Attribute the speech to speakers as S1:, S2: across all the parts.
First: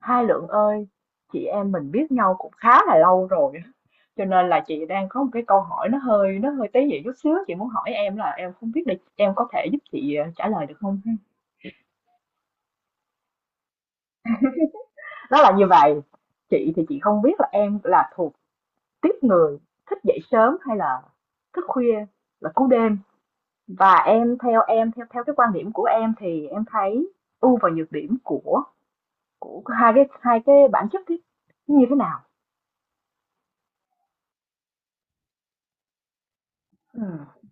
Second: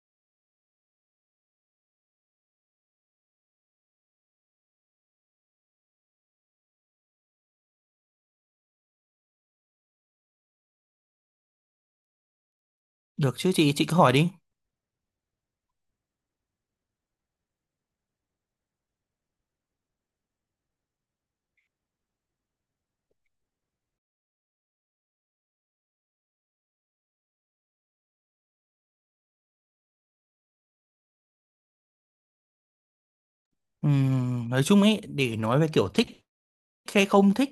S1: Hai Lượng ơi, chị em mình biết nhau cũng khá là lâu rồi á, cho nên là chị đang có một cái câu hỏi nó hơi tế nhị chút xíu, chị muốn hỏi em là em không biết là em có thể giúp chị trả lời được không? Ha?
S2: Được chứ chị cứ hỏi đi.
S1: Nó là như vậy, chị thì chị không biết là em là thuộc tiếp người thích dậy sớm hay là thức khuya là cú đêm, và em theo theo cái quan điểm của em thì em thấy ưu và nhược điểm của hai cái bản chất cái như thế nào?
S2: Nói chung ấy, để nói về kiểu thích
S1: Ừ.
S2: hay không thích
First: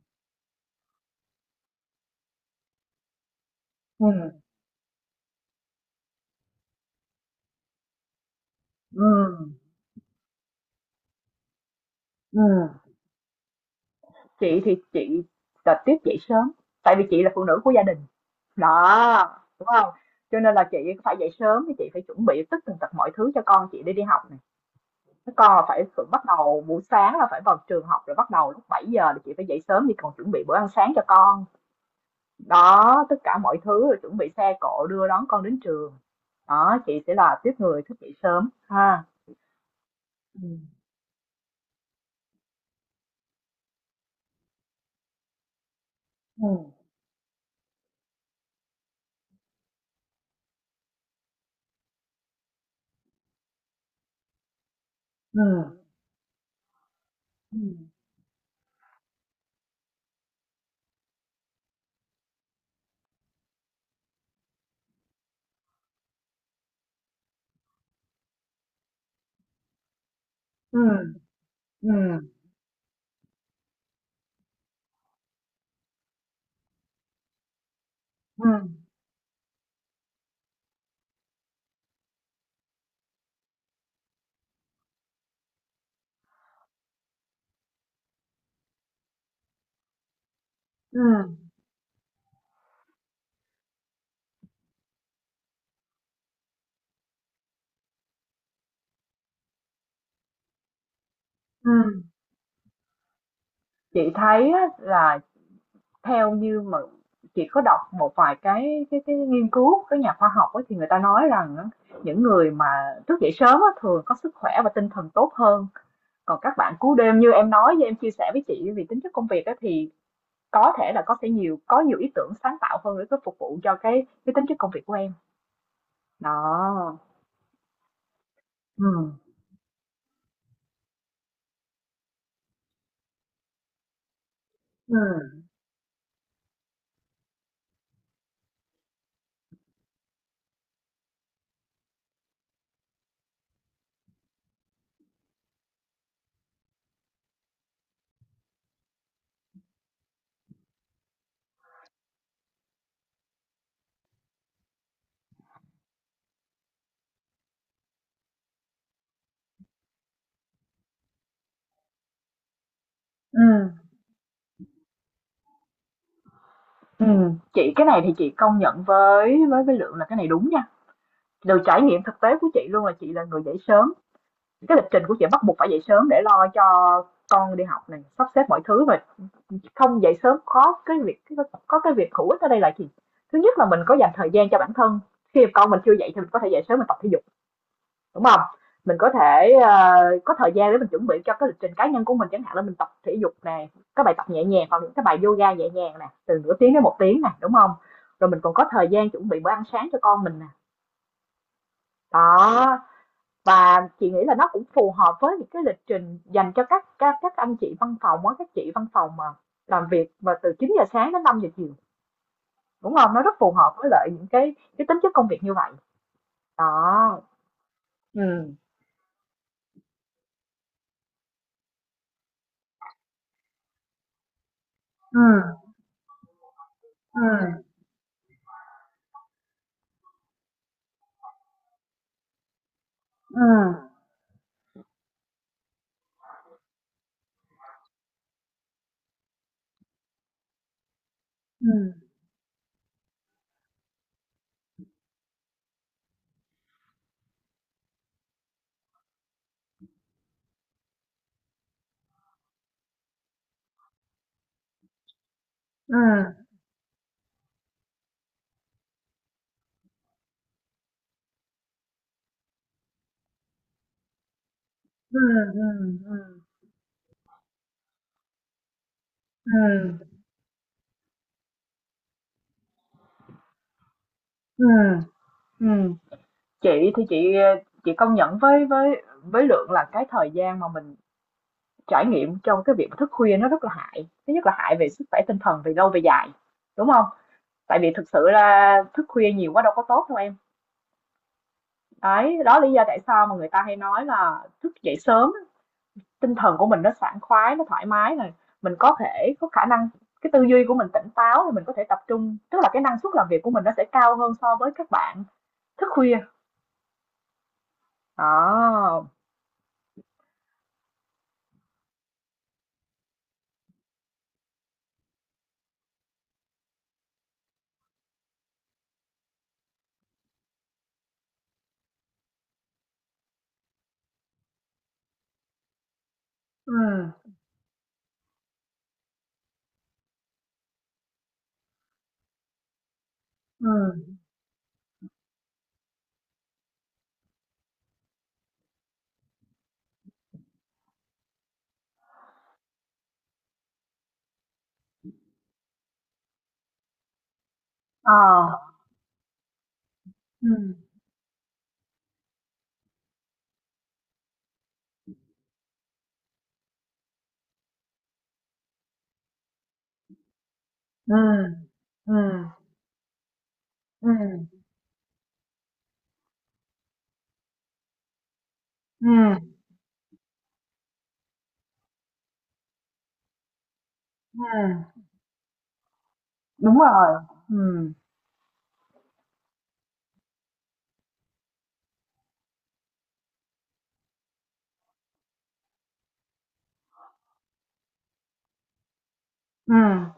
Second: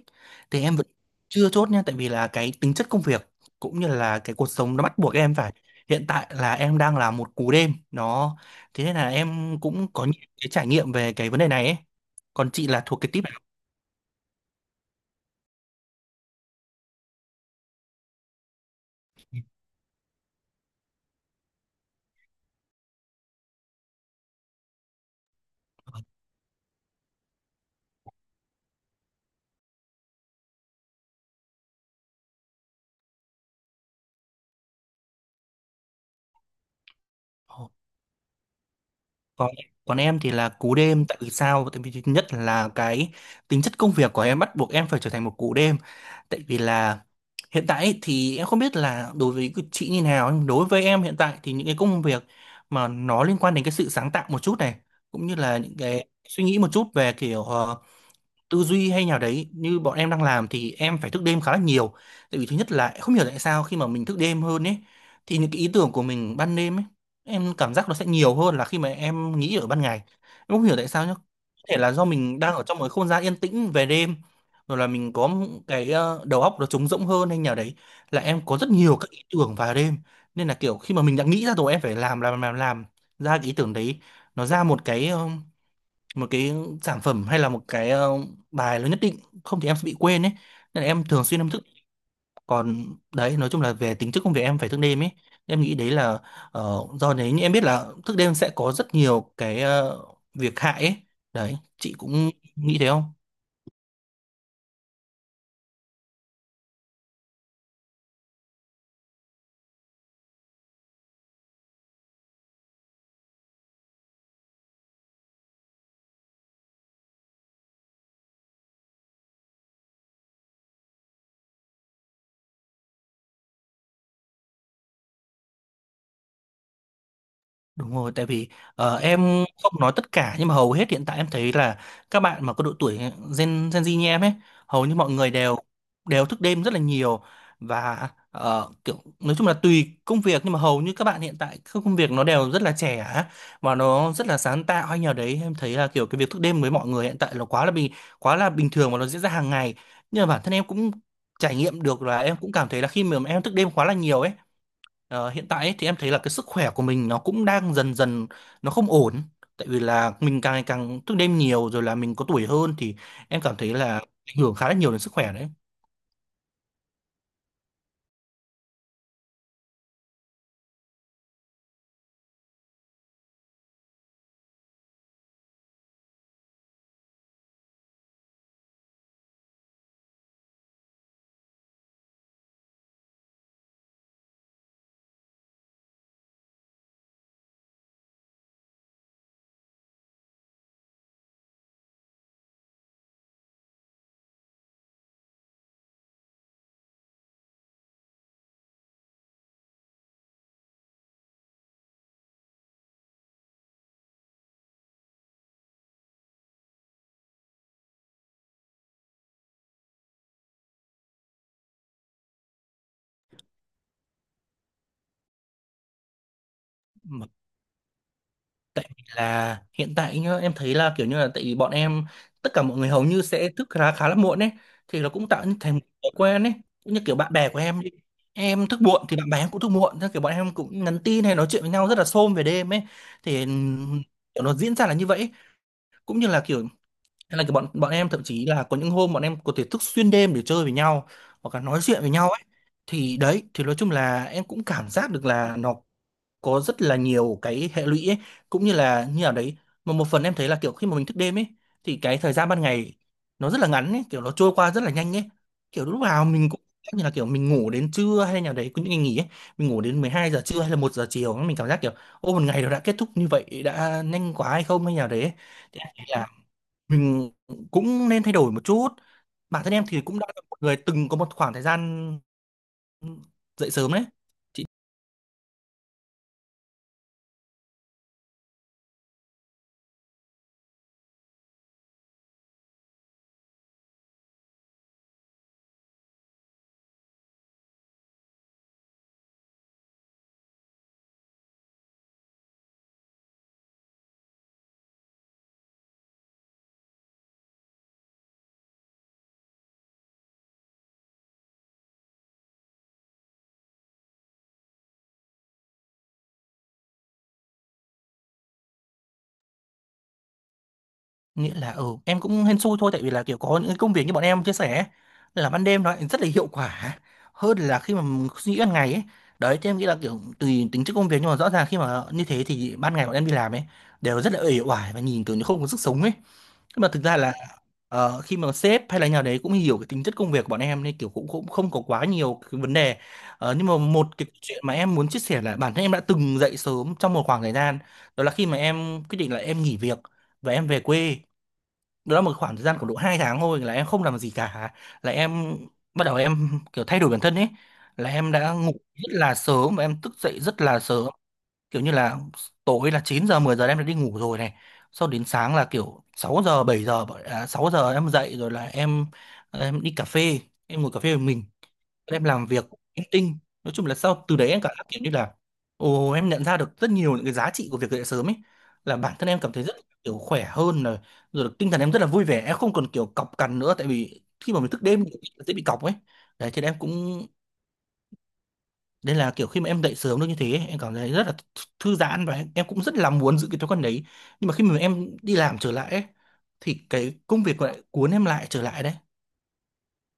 S2: thì em vẫn chưa chốt nha, tại vì là cái tính chất công việc cũng như
S1: Ừ.
S2: là cái cuộc sống nó bắt buộc em phải. Hiện tại là em đang là một cú đêm, đó. Thế nên
S1: Ừ.
S2: là em cũng có những cái trải nghiệm về cái vấn đề này ấy.
S1: Ừ.
S2: Còn chị là thuộc cái tip
S1: Chị thì chị là tiếp dậy sớm, tại vì chị là phụ nữ của gia đình, đó, đúng không? Cho nên là chị phải dậy sớm, thì chị phải chuẩn bị tất tần tật mọi thứ cho con chị đi đi học này. Các con là phải
S2: nào?
S1: phải bắt đầu buổi sáng là phải vào trường học rồi bắt đầu lúc 7 giờ, thì chị phải dậy sớm đi còn chuẩn bị bữa ăn sáng cho con. Đó, tất cả mọi thứ rồi chuẩn bị xe cộ đưa đón con đến trường. Đó, chị sẽ là tiếp người thức dậy sớm ha.
S2: Còn còn em thì là
S1: Ừ.
S2: cú đêm, tại vì sao? Tại vì thứ nhất là cái tính chất công việc của em bắt buộc em phải trở thành một cú đêm, tại
S1: Ừ.
S2: vì là hiện tại ấy thì em không biết là đối với cái chị như nào, nhưng đối với em hiện tại thì những cái công việc mà nó liên quan đến cái sự sáng tạo một chút này, cũng như
S1: Ừ.
S2: là những cái suy nghĩ một chút về kiểu tư duy hay nào đấy như bọn em đang làm, thì em phải thức đêm khá là nhiều. Tại vì thứ nhất là không hiểu tại sao khi mà mình thức đêm hơn ấy thì những cái ý tưởng của mình ban đêm ấy, em cảm giác nó sẽ nhiều hơn là khi mà em nghĩ ở ban ngày. Em không hiểu
S1: Ừ.
S2: tại sao nhá, có thể
S1: Ừ.
S2: là do mình đang ở trong một cái không gian yên tĩnh về đêm, rồi là mình có một cái đầu óc nó trống rỗng hơn hay nào đấy, là em
S1: Ừ.
S2: có rất nhiều các ý tưởng vào đêm. Nên là kiểu khi mà mình đã nghĩ ra rồi em phải làm ra cái ý tưởng đấy, nó ra một cái một cái sản phẩm hay là một cái bài nó nhất định, không thì em sẽ bị quên ấy, nên là
S1: Ừ.
S2: em thường xuyên em thức. Còn đấy, nói chung là về tính chất công việc em phải thức đêm ấy, em nghĩ đấy là do đấy. Nhưng em biết là thức đêm sẽ có rất nhiều cái việc hại ấy, đấy chị
S1: Ừ.
S2: cũng nghĩ thế không?
S1: Chị thấy á, là theo như mà chị có đọc một vài cái nghiên cứu các nhà khoa học ấy, thì người ta nói rằng á, những người mà thức dậy sớm á, thường có sức khỏe và tinh thần tốt hơn, còn các bạn cú đêm như em nói, với em chia sẻ với chị vì tính chất công việc á, thì có thể là có nhiều ý tưởng sáng tạo hơn để có phục vụ cho cái tính chất công việc của em đó.
S2: Đúng rồi, tại vì
S1: Ừ.
S2: em không nói tất cả nhưng mà hầu hết hiện tại em thấy là các bạn mà có độ tuổi Gen Gen Z như em ấy, hầu như mọi người
S1: Ừ.
S2: đều đều thức đêm rất là nhiều. Và kiểu nói chung là tùy công việc, nhưng mà hầu như các bạn hiện tại các công việc nó đều rất là trẻ á, và nó rất là sáng tạo hay nhờ đấy, em thấy là kiểu cái việc thức đêm với mọi người hiện tại là quá là bình thường và nó diễn ra hàng ngày. Nhưng mà bản thân em cũng trải nghiệm được là em cũng cảm thấy là khi mà em thức đêm quá là nhiều ấy, hiện tại ấy, thì em thấy là cái sức khỏe của mình nó cũng đang dần dần nó không ổn, tại vì là mình càng ngày càng thức đêm nhiều, rồi là mình có tuổi hơn thì
S1: Ừ.
S2: em cảm thấy là ảnh hưởng khá là nhiều đến sức khỏe đấy.
S1: Ừ. Chị cái này thì chị công nhận với Lượng là cái này đúng nha, từ trải nghiệm thực tế của chị luôn là chị là người dậy sớm. Cái lịch trình của chị bắt buộc phải dậy sớm để lo cho con đi học này, sắp xếp mọi thứ, và không dậy sớm có cái việc hữu ích ở đây là gì? Thứ nhất là mình có dành thời gian cho bản thân. Khi con mình chưa dậy thì mình có thể dậy sớm mình tập thể dục, đúng không? Mình có thể có thời gian để mình chuẩn bị cho cái lịch trình cá nhân của mình, chẳng hạn là mình tập thể dục nè, các bài tập nhẹ nhàng hoặc những cái bài yoga nhẹ nhàng nè, từ nửa tiếng đến một tiếng nè, đúng không? Rồi mình còn có thời gian chuẩn bị bữa ăn sáng cho con mình nè. Đó, và chị nghĩ là nó cũng phù hợp với những cái lịch trình dành cho các anh chị văn phòng á, các chị văn phòng mà làm việc mà từ 9 giờ sáng đến 5 giờ chiều, đúng không, nó rất phù hợp với lại những cái tính chất công việc như vậy đó.
S2: Bởi
S1: Ừ.
S2: vì là hiện tại nhá, em thấy là kiểu như là tại vì bọn em, tất cả mọi người hầu như sẽ thức khá khá là muộn ấy, thì nó
S1: Ừ.
S2: cũng tạo thành một thói quen ấy, cũng như kiểu bạn bè của
S1: Ừ.
S2: em đi, em thức muộn thì bạn bè em cũng thức muộn, thế kiểu bọn em cũng nhắn tin hay nói chuyện với nhau rất là xôm về đêm ấy,
S1: Ừ.
S2: thì kiểu nó diễn ra là như vậy ấy. Cũng như là kiểu hay là cái bọn bọn em thậm chí là có những hôm bọn em có thể thức xuyên đêm để chơi với nhau, hoặc là nói chuyện
S1: Ừ.
S2: với nhau ấy. Thì đấy, thì nói chung là em cũng cảm giác được là nó có rất là nhiều cái hệ lụy ấy, cũng như là như nào đấy, mà một phần em thấy là kiểu khi mà mình thức đêm ấy, thì cái thời gian ban ngày nó rất là ngắn ấy, kiểu nó trôi qua rất là nhanh ấy, kiểu
S1: Ừ.
S2: lúc nào mình cũng cảm giác như là kiểu mình ngủ đến trưa hay nào đấy, có những ngày nghỉ ấy mình ngủ đến 12 giờ trưa hay là 1 giờ chiều, mình cảm giác kiểu ô, một ngày nó đã kết thúc như vậy đã nhanh quá hay không hay nào
S1: Ừ.
S2: đấy ấy. Thì em thấy là
S1: Ừ.
S2: mình cũng nên thay đổi một chút.
S1: Ừ.
S2: Bản thân em thì cũng đã là một người từng có một khoảng thời gian dậy sớm đấy. Chị
S1: Ừ. Ừ. Chị thì chị công nhận với Lượng là cái thời gian mà mình trải nghiệm trong cái việc thức khuya nó rất là hại, thứ nhất là hại về sức khỏe tinh thần về lâu về dài, đúng không? Tại vì thực sự là thức khuya nhiều quá đâu có tốt đâu em. Đấy, đó lý do tại sao mà người ta hay nói là thức dậy sớm tinh thần của mình nó sảng khoái, nó thoải mái này, mình có thể có khả năng cái tư duy của mình tỉnh táo, mình có thể tập trung, tức là cái năng suất làm việc của mình nó sẽ cao hơn so với các bạn thức khuya. Đó.
S2: nghĩa là, ừ, em cũng hên xui thôi, tại vì là kiểu có những cái công việc như bọn em chia sẻ ấy, là ban đêm nó lại rất là hiệu quả hơn là khi mà mình suy nghĩ ban ngày ấy. Đấy thì em nghĩ là kiểu tùy tính chất công việc, nhưng mà rõ ràng khi mà như thế thì ban ngày bọn em đi làm ấy, đều rất là uể oải và nhìn kiểu như không có sức sống ấy. Nhưng mà thực
S1: Ừm.
S2: ra là khi mà sếp hay là nhà đấy cũng hiểu cái tính chất công việc của bọn em, nên kiểu cũng cũng không có quá nhiều cái vấn đề. Nhưng mà một
S1: Ừm.
S2: cái chuyện mà em muốn chia sẻ là bản thân em đã từng dậy sớm trong một khoảng thời gian, đó là khi mà em quyết định là em nghỉ việc và em về quê. Đó là một khoảng thời gian khoảng độ 2 tháng thôi là em không làm gì cả, là em bắt đầu em kiểu thay đổi bản thân ấy, là
S1: Ờ.
S2: em đã ngủ rất là sớm và em thức dậy rất
S1: Ừm.
S2: là sớm, kiểu như là tối là 9 giờ 10 giờ là em đã đi ngủ rồi này, sau đến sáng là kiểu 6 giờ 7 giờ à, 6 giờ em dậy, rồi là em đi cà phê, em ngồi cà phê một mình,
S1: Ừm.
S2: em làm
S1: Ừm.
S2: việc, em tinh, nói chung là sau từ
S1: Ừm.
S2: đấy em cảm giác kiểu như là, ồ, em nhận ra được rất nhiều những cái giá trị của việc dậy sớm ấy, là bản thân
S1: Ừm.
S2: em cảm thấy rất kiểu khỏe hơn, rồi rồi tinh thần em rất là vui vẻ, em không còn kiểu cọc cằn nữa, tại vì khi mà mình thức
S1: Ừm.
S2: đêm thì dễ bị cọc ấy. Đấy thì em
S1: Đúng rồi.
S2: cũng,
S1: Ừm.
S2: nên là kiểu khi mà em dậy sớm được như thế ấy, em cảm thấy rất là thư giãn, và em cũng rất là muốn giữ cái thói quen đấy. Nhưng mà khi mà em đi làm trở lại ấy, thì cái công việc lại cuốn em lại trở lại đấy.
S1: Ừm.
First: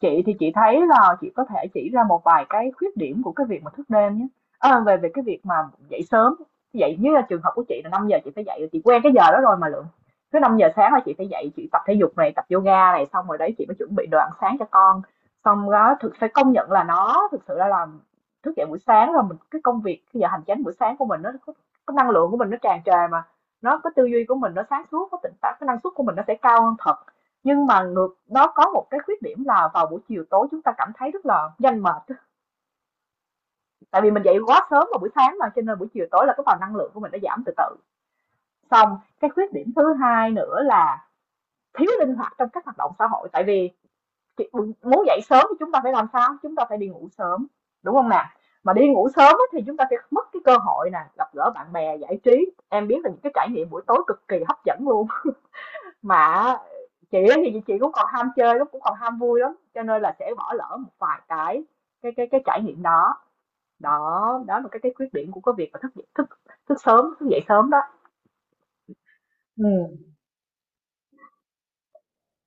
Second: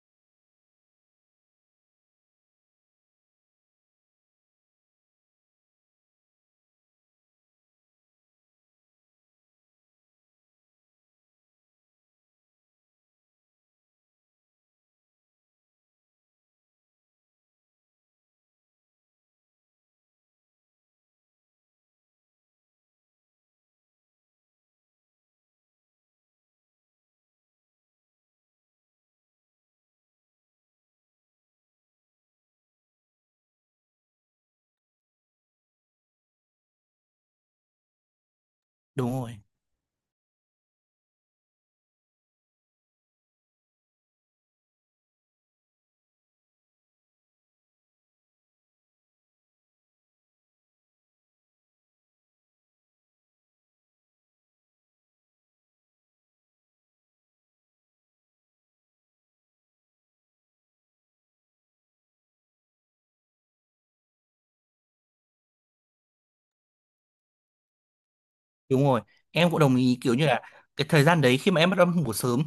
S1: Chị thì chị thấy là chị có thể chỉ ra một vài cái khuyết điểm của cái việc mà thức đêm nhé. À, về về cái việc mà dậy sớm, dậy như là trường hợp của chị là 5 giờ chị phải dậy, chị quen cái giờ đó rồi mà Lượng. Cứ 5 giờ sáng là chị phải dậy, chị tập thể dục này, tập yoga này, xong rồi đấy chị mới chuẩn bị đồ ăn sáng cho con. Xong đó thực phải công nhận là nó thực sự là làm thức dậy buổi sáng là mình cái công việc cái giờ hành chánh buổi sáng của mình nó có, cái năng lượng của mình nó tràn trề mà, nó cái tư duy của mình nó sáng suốt, có tỉnh táo, cái năng suất của mình nó sẽ cao hơn thật. Nhưng mà ngược nó có một cái khuyết điểm là vào buổi chiều tối chúng ta cảm thấy rất là nhanh mệt. Tại vì mình dậy quá sớm vào buổi sáng mà cho nên buổi chiều tối là cái vào năng lượng của mình đã giảm từ từ. Xong,
S2: Đúng
S1: cái
S2: rồi.
S1: khuyết điểm thứ hai nữa là thiếu linh hoạt trong các hoạt động xã hội, tại vì muốn dậy sớm thì chúng ta phải làm sao? Chúng ta phải đi ngủ sớm, đúng không nè? Mà đi ngủ sớm thì chúng ta sẽ mất cái cơ hội nè, gặp gỡ bạn bè, giải trí. Em biết là những cái trải nghiệm buổi tối cực kỳ hấp dẫn luôn, mà chị á thì chị cũng còn ham chơi lắm, cũng còn ham vui lắm, cho nên là sẽ bỏ lỡ một vài cái trải nghiệm đó. Đó đó là cái khuyết điểm của cái việc mà thức thức thức sớm thức dậy sớm đó.
S2: Đúng rồi, em cũng đồng ý
S1: Ừ.
S2: kiểu như là cái thời gian đấy khi mà em bắt đầu em ngủ sớm,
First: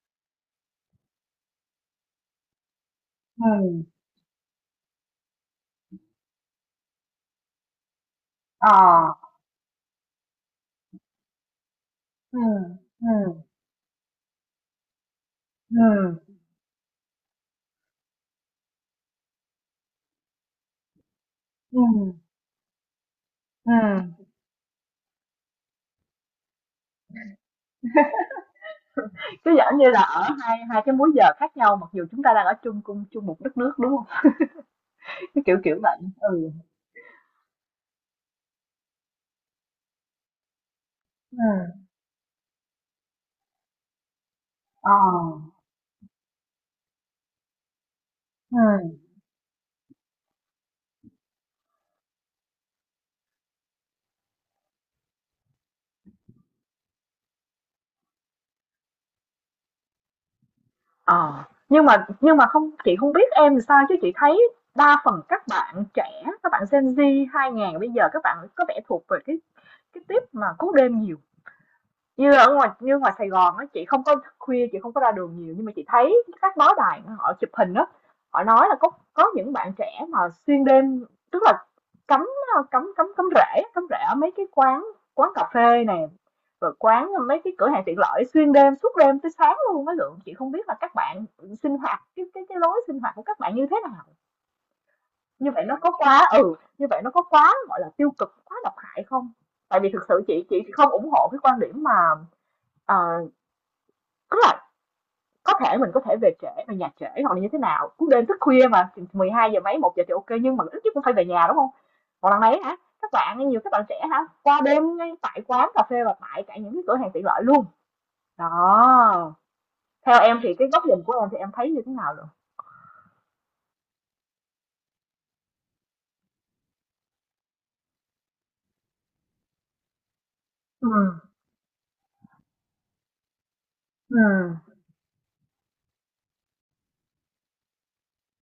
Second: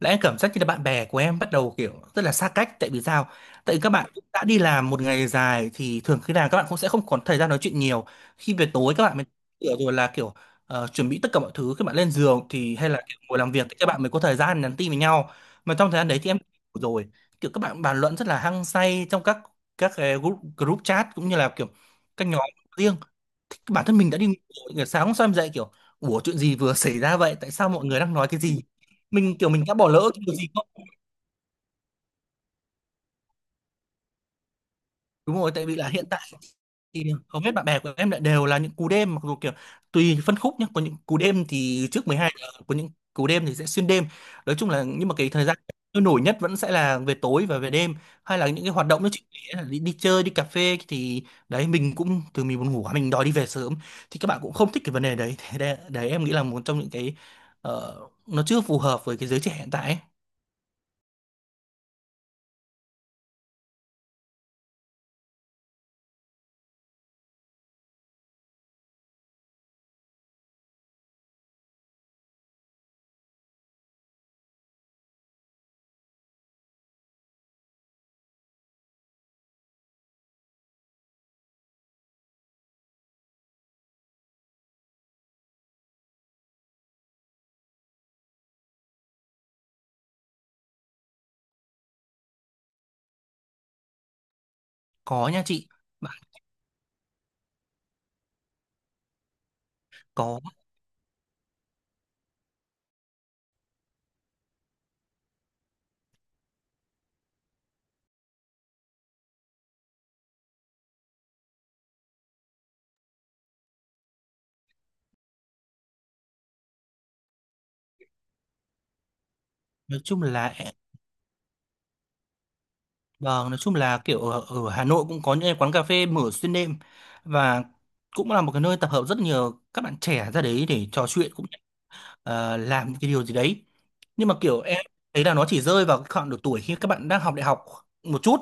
S2: là em cảm giác như là bạn bè của em bắt đầu kiểu rất là xa cách, tại vì sao? Tại vì
S1: Ừ.
S2: các bạn cũng đã đi làm một ngày dài thì thường khi nào các bạn cũng sẽ không còn thời gian nói chuyện nhiều. Khi về
S1: Ờ.
S2: tối các bạn mới kiểu, rồi là kiểu chuẩn bị tất cả mọi thứ, các bạn lên
S1: Ừ.
S2: giường thì hay là kiểu ngồi
S1: Ừ.
S2: làm việc, thì các bạn mới có thời gian nhắn tin với nhau. Mà trong thời gian đấy thì
S1: Ừ.
S2: em ngủ rồi, kiểu các bạn bàn luận rất là hăng say trong các cái group, group chat, cũng như là kiểu
S1: Ừ.
S2: các nhóm riêng,
S1: Ừ.
S2: bản thân mình đã đi ngủ, kiểu sáng hôm sau em dậy kiểu, ủa chuyện gì vừa xảy ra vậy, tại sao mọi người đang nói cái gì, mình kiểu
S1: Cứ
S2: mình
S1: giả
S2: đã
S1: như
S2: bỏ
S1: là
S2: lỡ cái
S1: ở
S2: điều gì
S1: hai
S2: không.
S1: hai cái múi giờ khác nhau, mặc dù chúng ta đang ở cùng chung một đất nước, đúng không,
S2: Đúng
S1: cái
S2: rồi,
S1: kiểu
S2: tại vì
S1: kiểu
S2: là
S1: vậy.
S2: hiện tại
S1: Ừ.
S2: thì hầu hết bạn bè của em lại đều là những cú đêm, mặc dù kiểu tùy phân khúc nhé, có những cú
S1: Ừ.
S2: đêm thì trước 12 giờ, có những cú đêm thì sẽ xuyên đêm. Nói chung là
S1: Ờ.
S2: nhưng mà cái thời gian sôi nổi nhất vẫn sẽ là về tối và về đêm, hay là những cái hoạt
S1: Ừ.
S2: động nó chỉ là đi chơi đi cà phê, thì đấy mình cũng, từ mình buồn ngủ quá, mình đòi đi về sớm thì các bạn cũng không thích cái vấn đề đấy. Thế đấy, đấy em nghĩ là một trong những cái ờ, nó chưa phù hợp với cái giới trẻ hiện tại ấy.
S1: Ờ, nhưng mà không chị không biết em làm sao chứ chị thấy đa phần các bạn trẻ, các bạn Gen Z 2000 bây giờ, các bạn có vẻ thuộc về cái tiếp mà cú đêm nhiều, như ở ngoài như ngoài Sài Gòn á, chị không có ra đường nhiều, nhưng mà chị thấy các báo đài họ chụp hình á, họ nói là có những bạn trẻ mà xuyên đêm, tức là cắm cắm cắm cắm rễ ở mấy cái quán quán cà phê này, rồi quán mấy cái cửa hàng tiện lợi xuyên đêm, suốt đêm tới sáng luôn. Mấy Lượng, chị không biết là các bạn sinh hoạt cái lối sinh hoạt của các bạn như thế nào,
S2: Có nha chị. Bạn
S1: như vậy nó có quá gọi là tiêu cực, quá độc hại không? Tại vì thực sự
S2: có.
S1: chị không ủng hộ cái quan điểm mà ờ, tức là có thể mình có thể về trễ, về nhà trễ hoặc là như thế nào, cũng đêm thức khuya mà, 12 giờ mấy, 1 giờ thì ok, nhưng mà ít nhất cũng phải về nhà, đúng không? Còn lần này hả, các bạn nhiều, các bạn trẻ hả, qua đêm ngay tại quán cà phê và tại cả những cái cửa hàng tiện lợi luôn. Đó,
S2: Nói
S1: theo
S2: chung
S1: em thì
S2: là
S1: cái góc nhìn của em thì em thấy như thế nào rồi?
S2: vâng, nói chung là kiểu ở Hà Nội cũng có những cái quán cà phê mở xuyên đêm, và cũng là một cái nơi tập hợp rất nhiều các bạn trẻ ra đấy để trò
S1: Ừm.
S2: chuyện, cũng làm cái điều gì đấy. Nhưng mà
S1: Ừm.
S2: kiểu em thấy là nó chỉ rơi vào cái khoảng độ tuổi khi các bạn đang học đại học một chút,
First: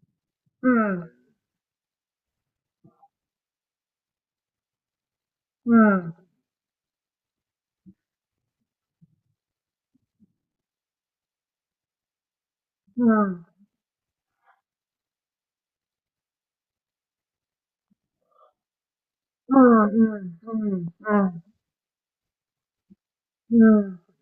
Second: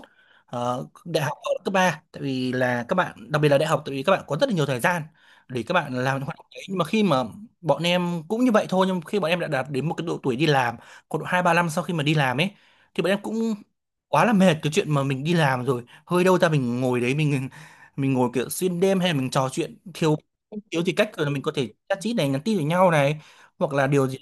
S1: Ừm.
S2: đại học ở cấp ba, tại vì là các bạn, đặc biệt là đại học, tại vì các bạn có rất là nhiều thời gian để các bạn
S1: Ừm.
S2: làm những hoạt động đấy. Nhưng mà khi mà bọn em cũng như vậy thôi, nhưng khi bọn em đã đạt đến một cái độ tuổi đi làm, khoảng độ 2 3 năm sau khi mà đi làm ấy, thì bọn em
S1: Ừm.
S2: cũng quá là mệt cái chuyện mà mình đi làm rồi, hơi đâu ra mình ngồi đấy mình ngồi kiểu xuyên đêm, hay là mình trò chuyện
S1: Ừm.
S2: thiếu
S1: Ừm.
S2: thiếu
S1: Ừm.
S2: thì cách rồi, là mình có thể chat chít này, nhắn tin với nhau này, hoặc là
S1: Ừm.
S2: điều gì.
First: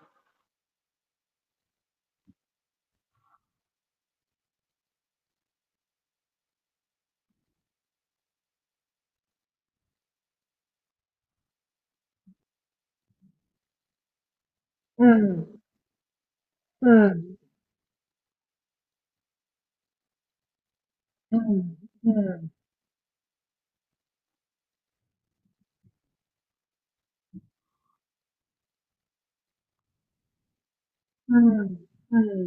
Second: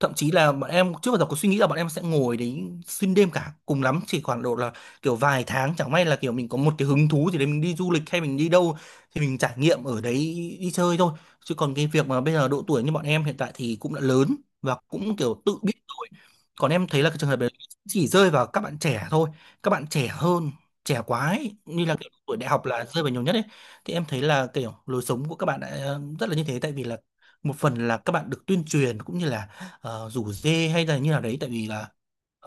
S2: Thậm chí là bọn em trước bao giờ có suy nghĩ là bọn em sẽ ngồi đấy xuyên đêm cả, cùng lắm chỉ khoảng độ là kiểu vài tháng, chẳng may là kiểu mình có một cái hứng thú gì đấy, mình đi du lịch hay mình đi đâu thì mình trải nghiệm ở đấy, đi chơi thôi. Chứ còn cái việc mà bây giờ độ tuổi như bọn em hiện tại thì cũng đã lớn và cũng kiểu
S1: Ừm.
S2: tự biết rồi. Còn em thấy là cái trường hợp
S1: Ừm.
S2: đấy chỉ rơi vào các bạn trẻ thôi, các bạn trẻ hơn, trẻ quá
S1: Ừm.
S2: ấy,
S1: Ừm.
S2: như là kiểu tuổi
S1: Ừm.
S2: đại học là rơi vào nhiều nhất ấy. Thì em thấy là kiểu lối sống của các bạn đã rất là như thế, tại vì là một phần là các bạn được tuyên truyền cũng như là rủ dê hay là như nào đấy. Tại vì
S1: Ừm.
S2: là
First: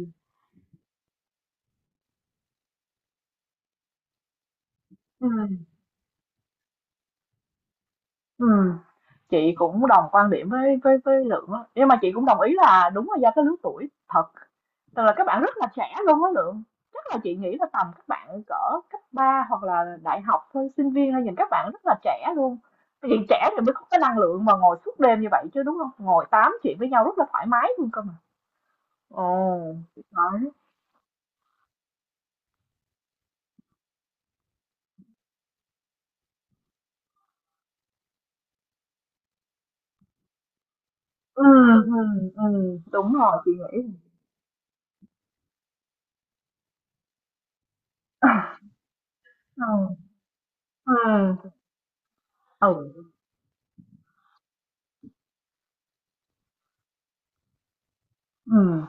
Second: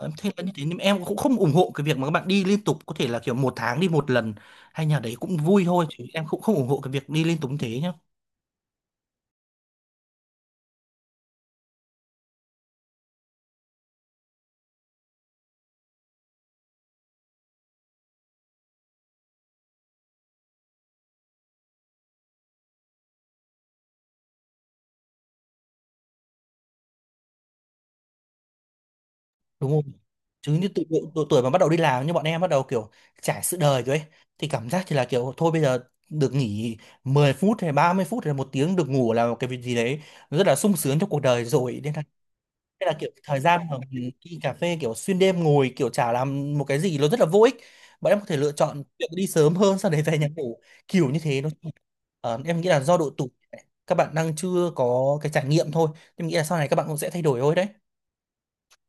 S2: em thấy là như thế, nhưng em cũng không ủng hộ cái việc mà các bạn đi liên tục, có thể là kiểu một tháng đi một lần hay nhà đấy cũng vui
S1: Ừm.
S2: thôi, chứ em cũng không ủng hộ cái việc đi liên tục như thế nhá.
S1: Ừm. Chị cũng đồng quan điểm với Lượng á, nhưng mà chị cũng đồng ý là đúng là do cái lứa tuổi thật, tức là các bạn rất là trẻ luôn á Lượng. Chắc là chị nghĩ là tầm các bạn cỡ cấp 3 hoặc là đại học thôi, sinh viên thôi, nhìn các bạn rất là trẻ luôn. Vì trẻ thì mới có cái năng lượng mà ngồi suốt đêm như vậy chứ, đúng không? Ngồi tám chuyện với nhau rất là thoải mái luôn cơ mà. Ồ,
S2: Đúng không,
S1: đấy.
S2: chứ như tụi tuổi mà bắt đầu đi làm như bọn em, bắt đầu kiểu trải sự đời rồi ấy, thì cảm giác thì là kiểu thôi bây giờ được nghỉ 10 phút hay 30 phút hay là 1 tiếng được ngủ là một cái việc gì đấy rất là sung sướng trong cuộc
S1: Ừ,
S2: đời rồi, nên
S1: ừ,
S2: là
S1: ừ,
S2: thế. Là kiểu
S1: đúng rồi,
S2: thời
S1: chị
S2: gian mà
S1: nghĩ.
S2: mình đi cà phê kiểu xuyên đêm ngồi kiểu chả làm một cái gì, nó rất là vô ích. Bọn em có thể lựa chọn việc đi sớm hơn, sau
S1: Ừ.
S2: đấy về nhà ngủ kiểu như thế nó.
S1: Ừ.
S2: Em nghĩ là do
S1: Ừ.
S2: độ tuổi các bạn đang chưa có cái trải nghiệm thôi. Em nghĩ là sau này các bạn cũng sẽ thay đổi thôi đấy.
S1: Ừ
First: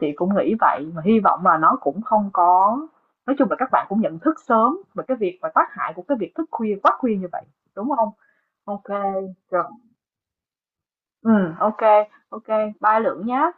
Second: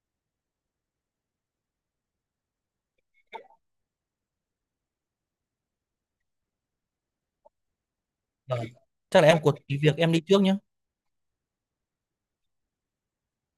S1: chị cũng nghĩ vậy, mà hy vọng là nó cũng không có, nói chung là các bạn cũng nhận thức sớm về cái việc và tác hại của cái việc thức khuya quá khuya như vậy, đúng không?
S2: Vâng.
S1: Ok kê.
S2: Chắc là em có
S1: Rồi.
S2: tí việc em đi trước nhé.
S1: Ừm. Ok kê, bye Lượng nhá.